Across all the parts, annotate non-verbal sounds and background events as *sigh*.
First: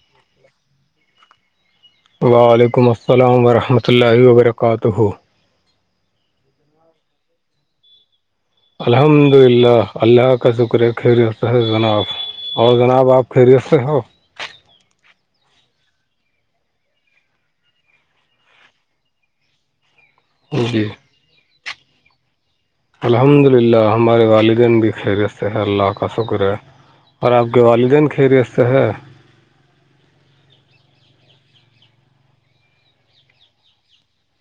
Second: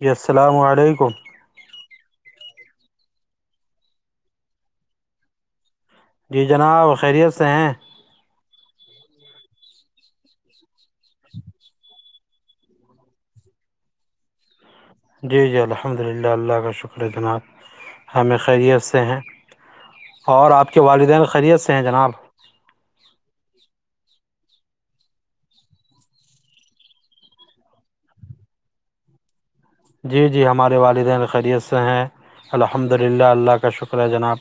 جی السلام علیکم وعلیکم السلام ورحمۃ اللہ وبرکاتہ جی جناب خیریت سے ہیں الحمد للہ اللہ کا شکر ہے خریت جناف اور جناب آپ خیریت سے ہو جی جی الحمد للہ اللہ کا شکر جناب ہمیں خیریت سے ہیں اور آپ کے جی والدین خیریت سے ہیں جناب الحمد للہ ہمارے والدین بھی خیرست ہیں اللہ کا شکر ہے اور آپ کے والدین خیریت سے ہے جی جی ہمارے والدین خیریت سے ہیں الحمد للہ اللہ کا شکر ہے جناب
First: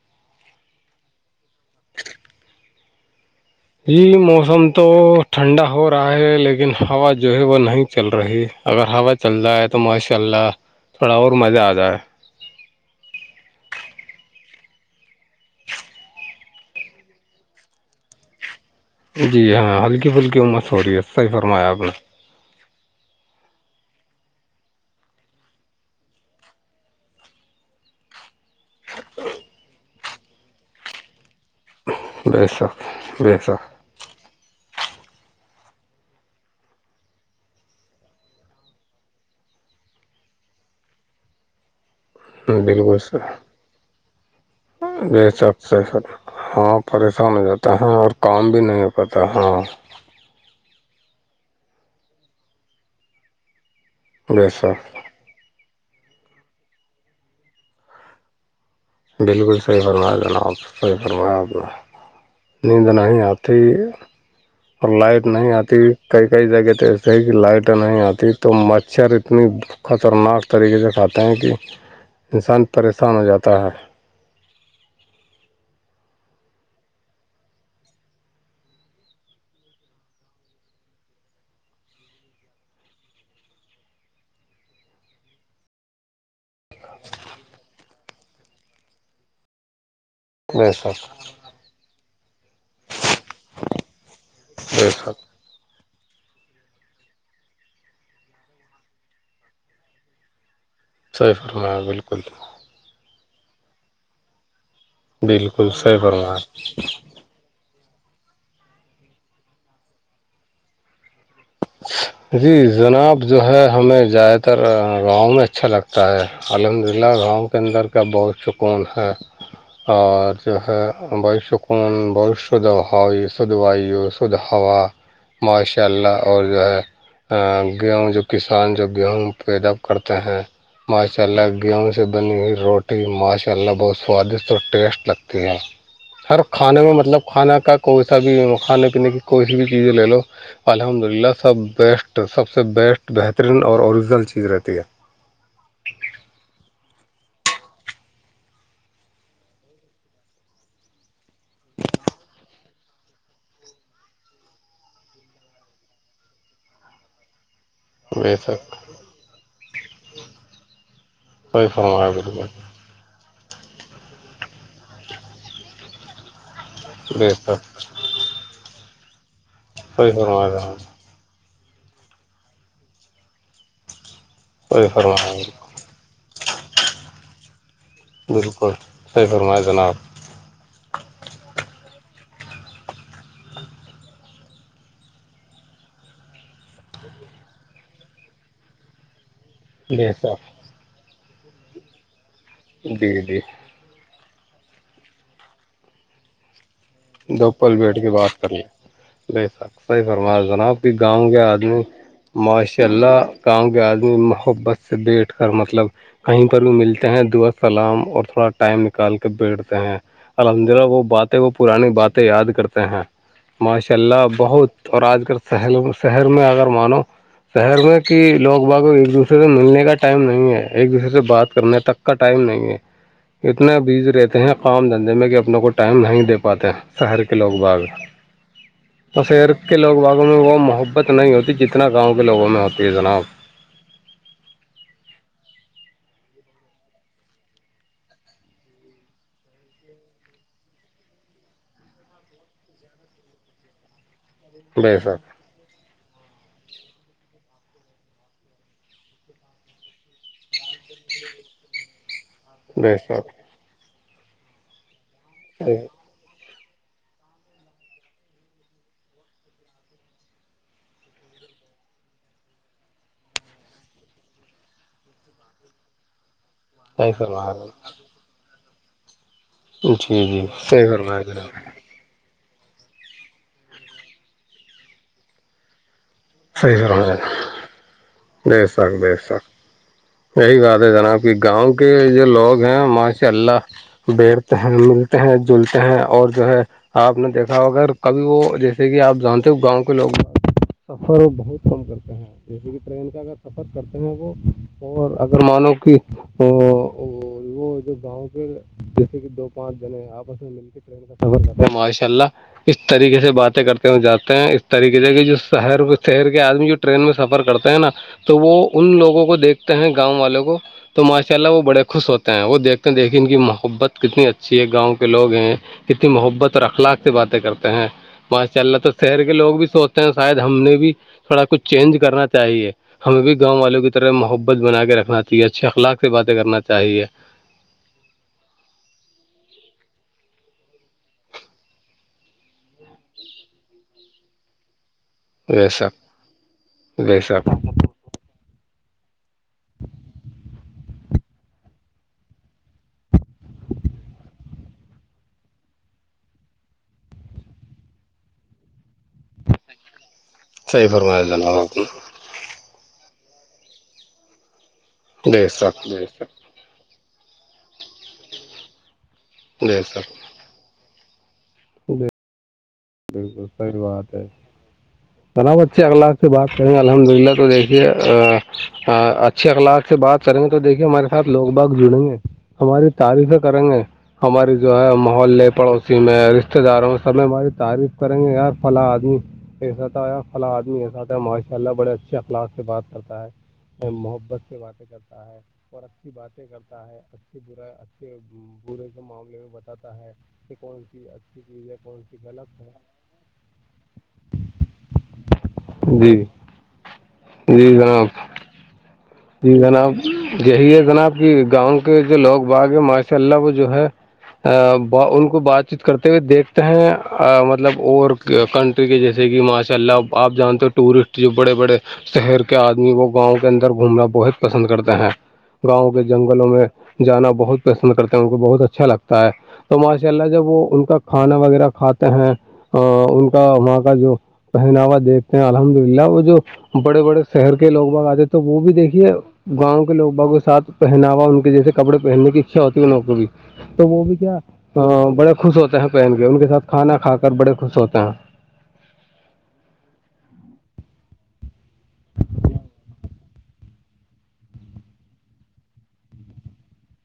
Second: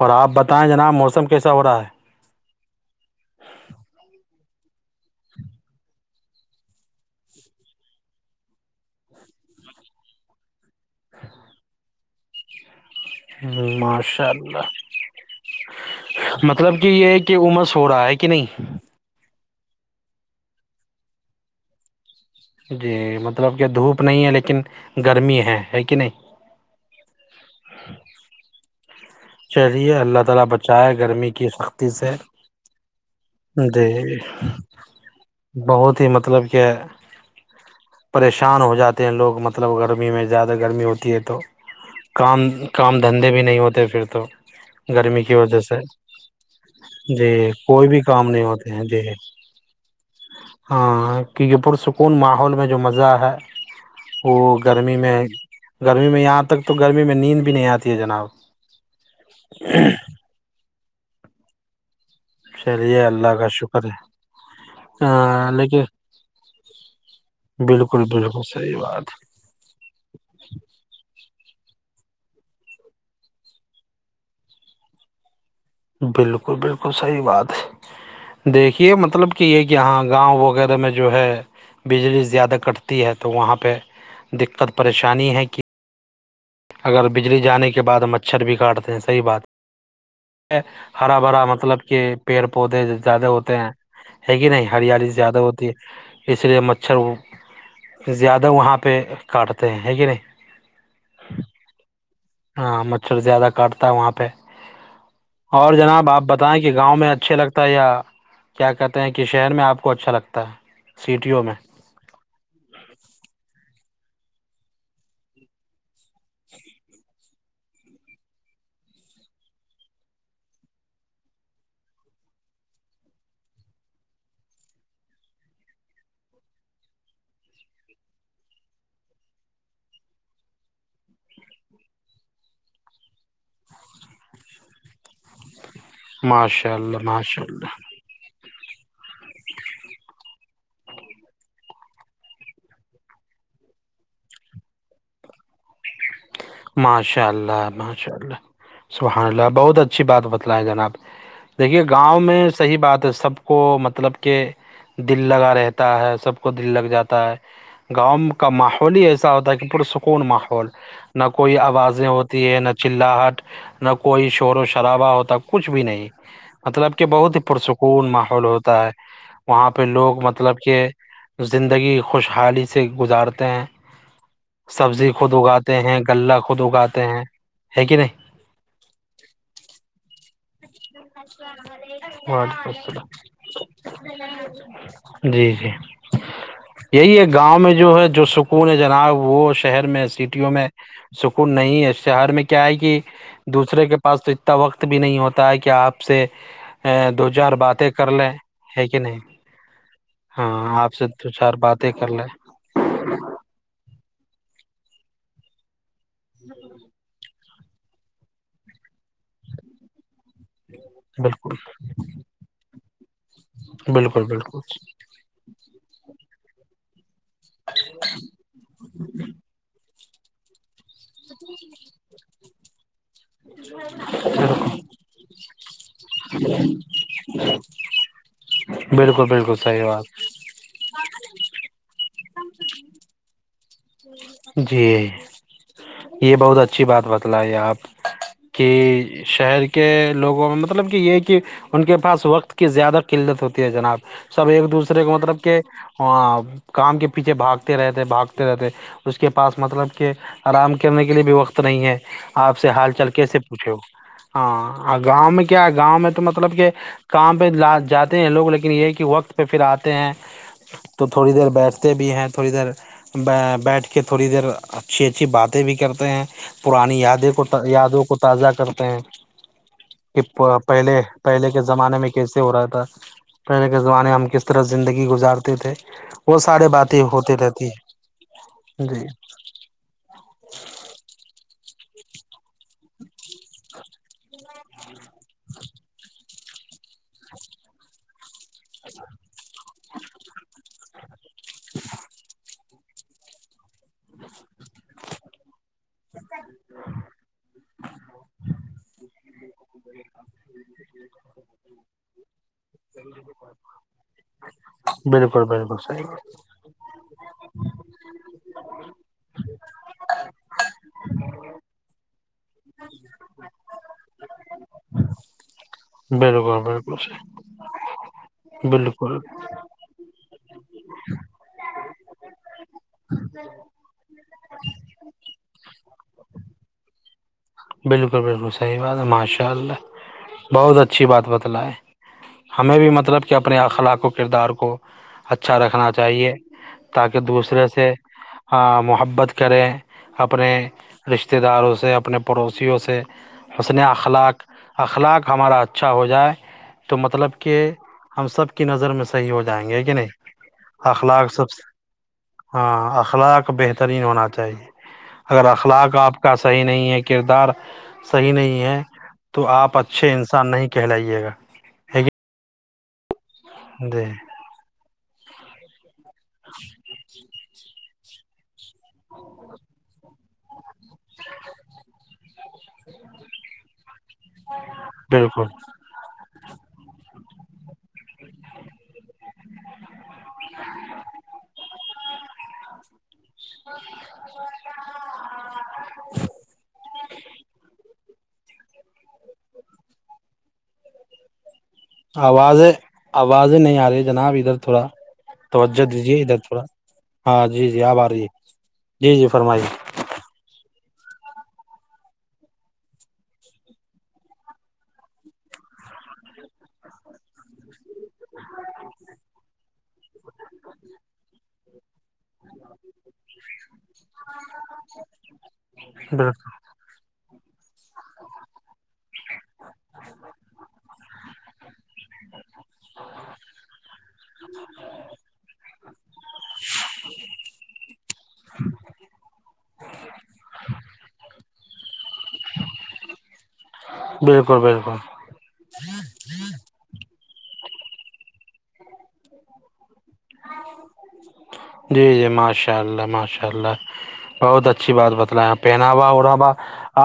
اور آپ بتائیں جناب موسم کیسا ہو رہا ہے یہی موسم تو ٹھنڈا ہو رہا ہے لیکن ہوا جو ہے وہ نہیں چل رہی اگر ہوا چلتا ہے تو ماشاء اللہ تھوڑا اور مزہ آتا ہے ماشاء اللہ مطلب کہ یہ ہے کہ عمس س ہو رہا ہے کہ نہیں جی ہاں ہلکی پھلکی عمت ہو رہی ہے صحی فرمایا آپ نے جی مطلب کہ دھوپ نہیں ہے لیکن گرمی ہے ہے کہ نہیں ہ *unintelligible* *unintelligible* ج بے شک بے شک بہت ہی مطلب کہ *unintelligible* پریشان ہو جاتے ہیں لوگ مطلب گرمی میں زیادہ گرمی ہوتی ہے تو *unintelligible* کام بالکل کام سر دھندے بھی نہیں ہوتے پھر تو بے گرمی کی شک وجہ سے صحیح فرما ہاں جی پریشان ہو جاتا ہے کوئی بھی اور کام نہیں بھی ہوتے ہیں ہو جی پاتا ہاں ہاں کی یہ پرسکون ماحول میں جو مزہ ہے وہ بے شک گرمی میں گرمی میں یہاں تک تو گرمی میں نیند بھی نہیں آتی ہے جناب بالکل صحیح فرمایا جناب آپ صحیح فرمایا آپ نے نیند چلیے نہیں اللہ کا آتی شکر ہے اور لائٹ ہاں نہیں آتی لیکن کئی کئی جگہ تو ایسے ہے کہ لائٹ نہیں بالکل آتی بالکل تو صحیح بات مچھر اتنی خطرناک طریقے سے کھاتے ہیں کہ انسان پریشان ہو جاتا ہے بالکل بالکل صحی بات ہے دیکھیے مطلب کہ یہ کہ یہاں گاؤں وغیرہ میں جو ہے بجلی زیادہ کٹتی ہے تو وہاں پہ دقت پریشانی ہے کہ اگر بجلی جانے کے بعد مچھر بھی کاٹتے ہیں صحیح بات ہے بے شک ہرا بھرا مطلب کہ پیڑ پودے زیادہ ہوتے ہیں ہے کہ نہیں بے ہریالی شک زیادہ ہوتی ہے اس لیے مچھر زیادہ وہاں پہ کاٹتے ہیں ہے کہ نہیں صحیح فرمایا بالکل ہاں مچھر زیادہ کاٹتا ہے وہاں پہ بالکل اور صحیح جناب آپ فرمایا بتائیں کہ گاؤں میں اچھے لگتا ہے یا کیا کہتے ہیں کہ شہر میں آپ کو اچھا لگتا ہے سٹیوں میں جی جناب جو ہے ہمیں زیادہ تر گاؤں میں اچھا لگتا ہوتا ہے الحمدللہ گاؤں کے اندر کا بہت سکون ہے اور جو ہے بھائی سکون بہت شد ہوا اور شد وائی شدد ہوا ماشاء اللہ اور جو ہے گیہوں جو کسان جو گیہوں پیدا کرتے ہیں ماشاء اللہ گیہوں سے بنی ہوئی روٹی ماشاء اللہ بہت سوادشٹ اور ٹیسٹ لگتی ہے ہر ماشاء کھانے میں اللہ مطلب ماشاء اللہ کھانا کا کو ابھی کھانے پینے کی کوئی بھی چیزیں لو الحمد اللہ سب بیسٹ سب سے بیسٹ بہترین اوریجنل چیز رہتی ہے ماشاء اللہ ماشاء اللہ سبحان اللہ بہت اچھی بات بتلائے جناب دیکھیے گاؤں میں صحیح بات ہے سب کو مطلب کہ دل لگا رہتا ہے سب کو دل لگ جاتا ہے ہے گاؤں بے کا شک ماحول ہی ایسا ہوتا ہے کہ پرسکون ماحول نہ کوئی صحیح آوازیں فرمایا ہوتی بالکل ہے نہ نہ چلااہٹ نہ کوئی شور و شرابا ہوتا کچھ بھی نہیں مطلب کہ بے بہت ہی شک پرسکون ماحول ہوتا ہے وہاں پہ صحیح لوگ فرمایا مطلب کہ جناب زندگی خوشحالی سے گزارتے ہیں صحیح سبزی فرمایا خود اگاتے ہیں غلہ خود اگاتے ہیں ہے کہ نہیں بالکل صحیح فرما جناب *unintelligible* جی جی یہی ہے گاؤں میں جو ہے جو سکون ہے جناب وہ شہر میں بے سٹیوں شک میں سکون نہیں ہے شہر میں کیا ہے کہ جی جی دوسرے کے پاس تو اتنا وقت بھی نہیں ہوتا ہے کہ آپ سے دو چار پل باتیں بیٹھ کے لیں بات کر لیا ہے کہ نہیں ب س صحیح فرما جناب ہاں کہ آپ سے دو گاؤں کے چار آدمی باتیں کر لیں ماشاء اللہ گاؤں کے آدمی محبت سے بیٹھ کر مطلب کہیی پر بھی ملتے ہیں دعا سلام اور تھوڑا ٹائم نکال کے بیٹھتے ہیں الحمد للہ وہ باتیں وہ بالکل پرانی باتیں یاد کرتے ہیں ماشاء بالکل اللہ بالکل بہت اور آج کل شہر میں اگر مانو شہر میں کہ لوگ باگ ایک دوسرے سے ملنے کا ٹائم نہیں ہے ایک دوسرے سے بات کرنے تک کا ٹائم نہیں ہے اتنے بزی رہتے ہیں کام دھندے میں کہ اپنے کو ٹائم نہیں دے پاتے ہیں شہر کے لوگ باغ بالکل اور شہر بالکل کے صحیح لوگ بات باغوں میں وہ محبت نہیں ہوتی کتنا گاؤں کے لوگوں میں ہوتی ہے جناب ج یہ بہت اچھی بات بتلاے آپ کہ شہر کے لوگوں میں مطلب کہ یہ کہ ان کے پاس وقت کی زیادہ قلت ہوتی ہے جناب سب ایک بے دوسرے کو شک مطلب کہ ہ کام کے پیچھے بھاگتے رہتے بھاگتے رہتے اس کے پاس مطلب کہ آرام کرنے کے لیے بھی وقت نہیں ہے آپ سے حال بے چال شک کیسے پوچھےو ہاں گاؤں میں کیا کیا گاؤں میں تو مطلب کہ کام پہ لا جاتے ہیں لوگ لیکن یہ ہے کہ وقت پہ پھر آتے ہیں تو تھوڑی دیر بیٹھتے بھی ہیں تھوڑی دیر بیٹھ کے تھوڑی دیر اچھی اچھی بات بھی کرتے ہیں پرانی صحیح یادیں کو فرمایا جناب یادوں کو تازہ کرتے ہیں کہ جی جی صحیح پہلے فرمایا جناب پہلے کے زمانے میں کیسے ہو رہا تھا پہلے کے زمانے ہم کس طرح زندگی گزارتے تھے وہ سارے صحیح باتیں فرمایا ہوتی جناب، رہتی بے ہیں شک جی بے شک یہی بات ہے جناب کی گاؤں کے جو لوگ ہیں ماشاء اللہ بیٹھتے ہیں ملتے ہیں جلتے ہیں اور جو ہے آپ نے دیکھا اگر کبھی وہ جیسے کہ آپ جانتے ہو گاؤں کے لوگ سفر بہت فون کرتے ہیں جیسے کہ ٹرین کا اگر سفر کرتے ہیں وہ اور اگر مانو کہ ا وہ جو گاؤں کے جیسے کہ دو پانچ جنے آپس میں ر ماشاء اللہ اس طریقے سے باتیں کرتے ہیں جاتے ہیں اس طریقے سے کہ جو بالکل بالکل شہر صحیح شہر آدمی جو ٹرین میں سفر کرتے ہیں نا تو وہ ان لوگوں کو دیکھتے ہیں گاؤں والوں کو تو ماشاء اللہ وہ بڑے خوش ہوتے ہیں وہ دیکھتے ہیں دیکھے ان کی محبت کتنی اچھی ہے گاؤں کے لوگ ہیں کتنی محبت اور بالکل بالکل اخلاق سے صحیح باتیں کرتے ہیں ماشاء اللہ تو بالکل شہر کے لوگ بھی سوچ شاید ہم نے بھی تھوڑا کچھ چینج کرنا چاہیے ہمیں بھی گاؤں والوں کی طرح محبت بنا کے رکھنا چاہیے اچھے اخلاق سے باتیں کرنا چاہیے بالکل بالکل صحیح بات ہے ماشاء اللہ بہت اچھی بات بتل ہے ہمیں بھی مطلب کہ اپنے اخلاق و کردار کو اچھا بے رکھنا شک چاہیے بے تاکہ شک دوسرے سے ہاں محبت کریں اپنے رشتے داروں سے اپنے پڑوسیوں سے حن اخلاق اخلاق ہمارا اچھا ہو جائے تو مطلب کہ ہم سب کی نظر میں صحیح ہو جائے جائیں گے کہ نہیں صحیح فرمایا اخلاق سب جناب سے آپ نے ہاں اخلاق بہترین ہونا چاہیے اگر بے شک اخلاق بے آپ کا شک صحیح نہیں ہے کردار صحیح نہیں ہے تو آپ بے شک اچھے انسان نہیں کہلائیے گا ہے بالکل سی کہ جی بات ہے تناب بچے اگلا سے بات کریں گے الحمد للہ تو دیکھیے ہاں اچھے اخلاق سے بات کریں گے تو دیکھیے ہمارے ساتھ لوگ بگ جڑیں گے ہماری تعریفیں کریں گے ہماری جو ہے ماحول لے بالکل پڑو ک میں رشتتے داروں سب ہماری تعریف کریں گے یار فلاں آدمی ایساتا فلا آدمی ایساتا ہے ماشا اللہ بڑے اچھا اخلاق سے بات کرتا ہے محبت سے باتیں کرتا ہے اور اچھی باتیں کرتا ہے اچھی برا اچھے برے سے معاملے میں بتاتا ہے کہ کون سی اچھی چیز ہے کون سی غلط از ہے آوازیں نہیں آ رہی جناب ادھر تھوڑا توجہ دیجے جی ادھر تھوڑا ہاں جی جی آپ آ رہی ہے جی جناب یہی ہے جناب کہ گاؤں کے جو لوگ باغ ہے ماشاء اللہ وہ جو ہے ان کو بات چیت کرتے ہوئے دیکھتے ہیں مطلب اور کنٹری کے جیسے کہ ماشاء اللہ آپ جانتے ہو ٹورسٹ جو بڑے بڑے شہر کے آدمی گاؤں کے اندر گھومنا بہت پسند کرتے ہیں گاؤں کے بالکل جنگلوں میں جانا بہت پسند کرتے ہیں ان کو بہت اچھا لگتا ہے تو ماشاء اللہ جب وہ ان کا کھانا وغیرہ کھاتے ہیں ان کا وہاں کا جو پہناوا دیکھتے ہیں الحمد للہ وہ جو بڑے بڑے شہر کے لوگ بگ آتے تھ تو وہ بھی دیکھ گاؤں کے لوگ بوں کے ساتھ پہناوا ان کے جیسے کپڑے پہننے کی اچھا ہوتی ہے نو بھی تو وہ بھی کیا بالکل بالکل بڑے خوش ہوتے ہیں پہن کے ان کے ساتھ کھانا کھا کر بڑے خوش ہوتے ہیں *inaudible* جی جی ماشاء اللہ ماشاء اللہ بہت اچھی بات بتلا پہناوا ہو رہا با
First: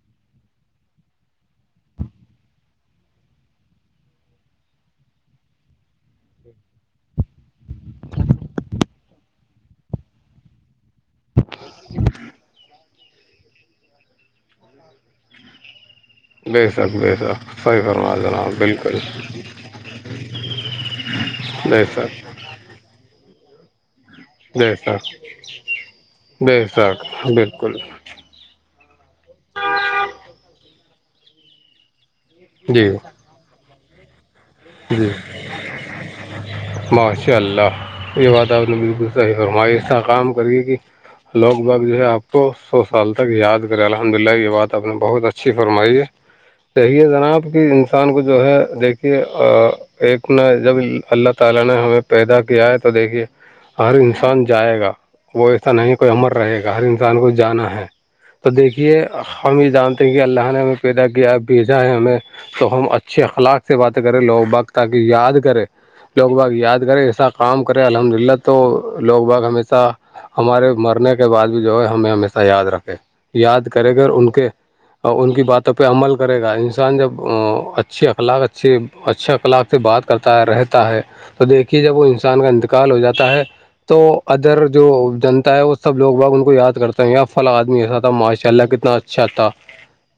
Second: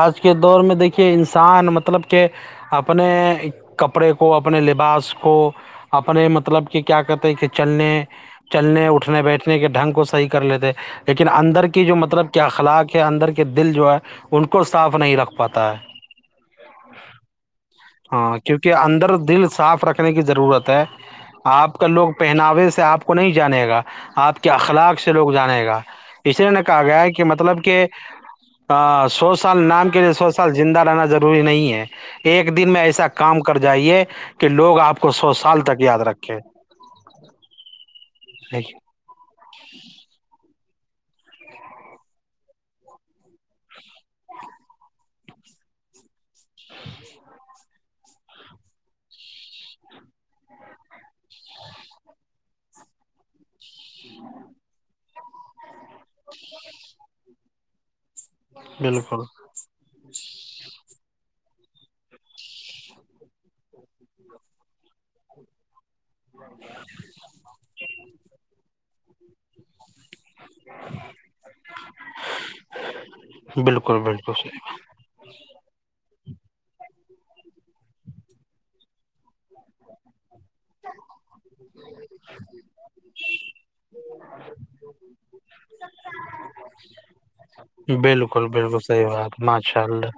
آج کے دور میں دیکھیے انسان مطلب کہ اپنے کپڑے کو اپنے لباس کو اپنے مطلب کہ کیا کہتے ہیں کہ چلنے چلنے اٹھنے بیٹھنے کے ڈھنگ کو صحیح کر لیتے لیکن اندر کی جو مطلب کیا اخلاق کے اندر کے دل جو ہے ان کو صاف نہیں رکھ پاتا ہے بے شک بے شک صحیح فرما ہاں جناب کیونکہ بالکل اندر دل صاف رکھنے کی ضرورت ہے آپ بے کا لوگ شک پہناوے سے آپ کو نہیں جانے گا آپ کے بے اخلاق سے شک لوگ جانے گا اس لیے نہ بے کہا شک گیا کہ مطلب بالکل کہ سو سال نام کے لیے سو سال زندہ رہنا ضروری نہیں ہے ایک دن میں جی ایسا کام کر جائیے کہ لوگ آپ جی کو سو سال تک یاد رکھیں ماشاء اللہ یہ بات آپ نے بالکل صحیح فرمائی اس س کام کری کہ لوگ باگ جو ہے آپ کو سو سال تک یاد کرے الحمد للہ یہ بات آپ نے بہت اچھی فرمائی ہے صیے جناب کہ انسان کو جو ہے دیکھیے ایک نہ جب اللہ تعالی نے ہمیں پیدا کیا ہے تو دیکھیے ہر انسان جائے گا وہ ایسا نہیں کوئی امر رہے گا ہر انسان کو جانا ہے تو دیکھیے بالکل ہم یہ جانتے ہیں کہ اللہ نے ہمیں پیدا کیا ہے بھیجا ہے ہمیں تو ہم اچھے اخلاق سے بات کرے لوگ بگ تاکہ یاد کرے لوگ بگ یاد کرے ایسا کام کرے الحمد للہ تو تو لوگ باگ ہمیشہ ہمارے مرنے کے بعد بھی جو ہے ہمیں ہمیشہ یاد رکھے یاد کرے بالکل گ ان بالکل کے صحیح اور ان کی باتوں پہ عمل کرے گا انسان جب اچھی اخلاق ا ا سے اچھا کلاق سے بات کرتا ہے رہتے ہے تو دیکھیے جب وہ انسان کا انتقال ہو جاتا ہے تو ادر جو جنتا ہے وہ سب لوگ باگ ان کو یاد کرتے ہیں یا فلاں آدمی ایسا تھا ماشاء بالکل اللہ بالکل کتنا اچھا صحیح تھا ماشاء اللہ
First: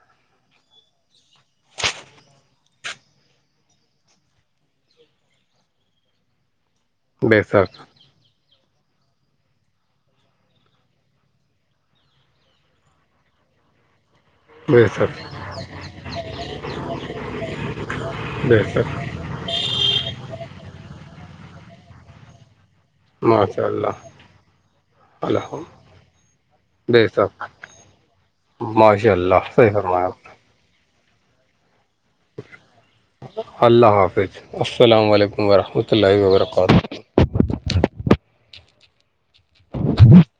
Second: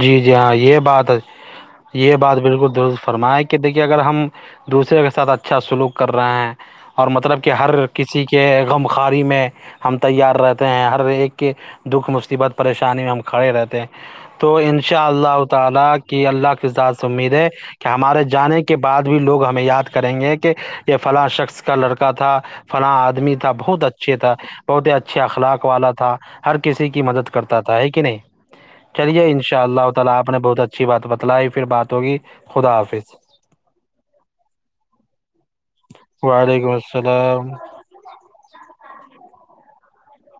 جی جی ہاں یہ بات یہ بات بالکل درست فرمائے کہ دیکھیے اگر ہم دوسرے کے ساتھ اچھا سلوک کر رہے ہیں اور بے مطلب کہ شک ہر کسی کے غمخاری میں ہم تیار رہتے ہیں ہر ایک کے دکھ مصیبت پریشانی میں ہم کھڑے رہتے ہیں تو ان بے شاء شک اللہ تعالی کی اللہ کی ساز امید ہے کہ ہمارے بے جانے کے بعد شک بھی لوگ ہمیں یاد کریں گے کہ یہ فلاں شخص کا لڑکا تھا فلاں آدمی تھا ماشاء بہت اللہ اچھے تھا بہت ہی اچھا اللہ اخلاق والا تھا ہر کسی کی بے مدد شک کرتا تھا ہے کہ نہیں چلیے ان شاء اللہ تعالی آپ نے بہت اچھی بات بتلائی پھر بات ہوگی خدا حافظ اللہ حافظ السلام علیکم وورحمۃہ اللہ و برکاتہ سلام ہ *inaudible*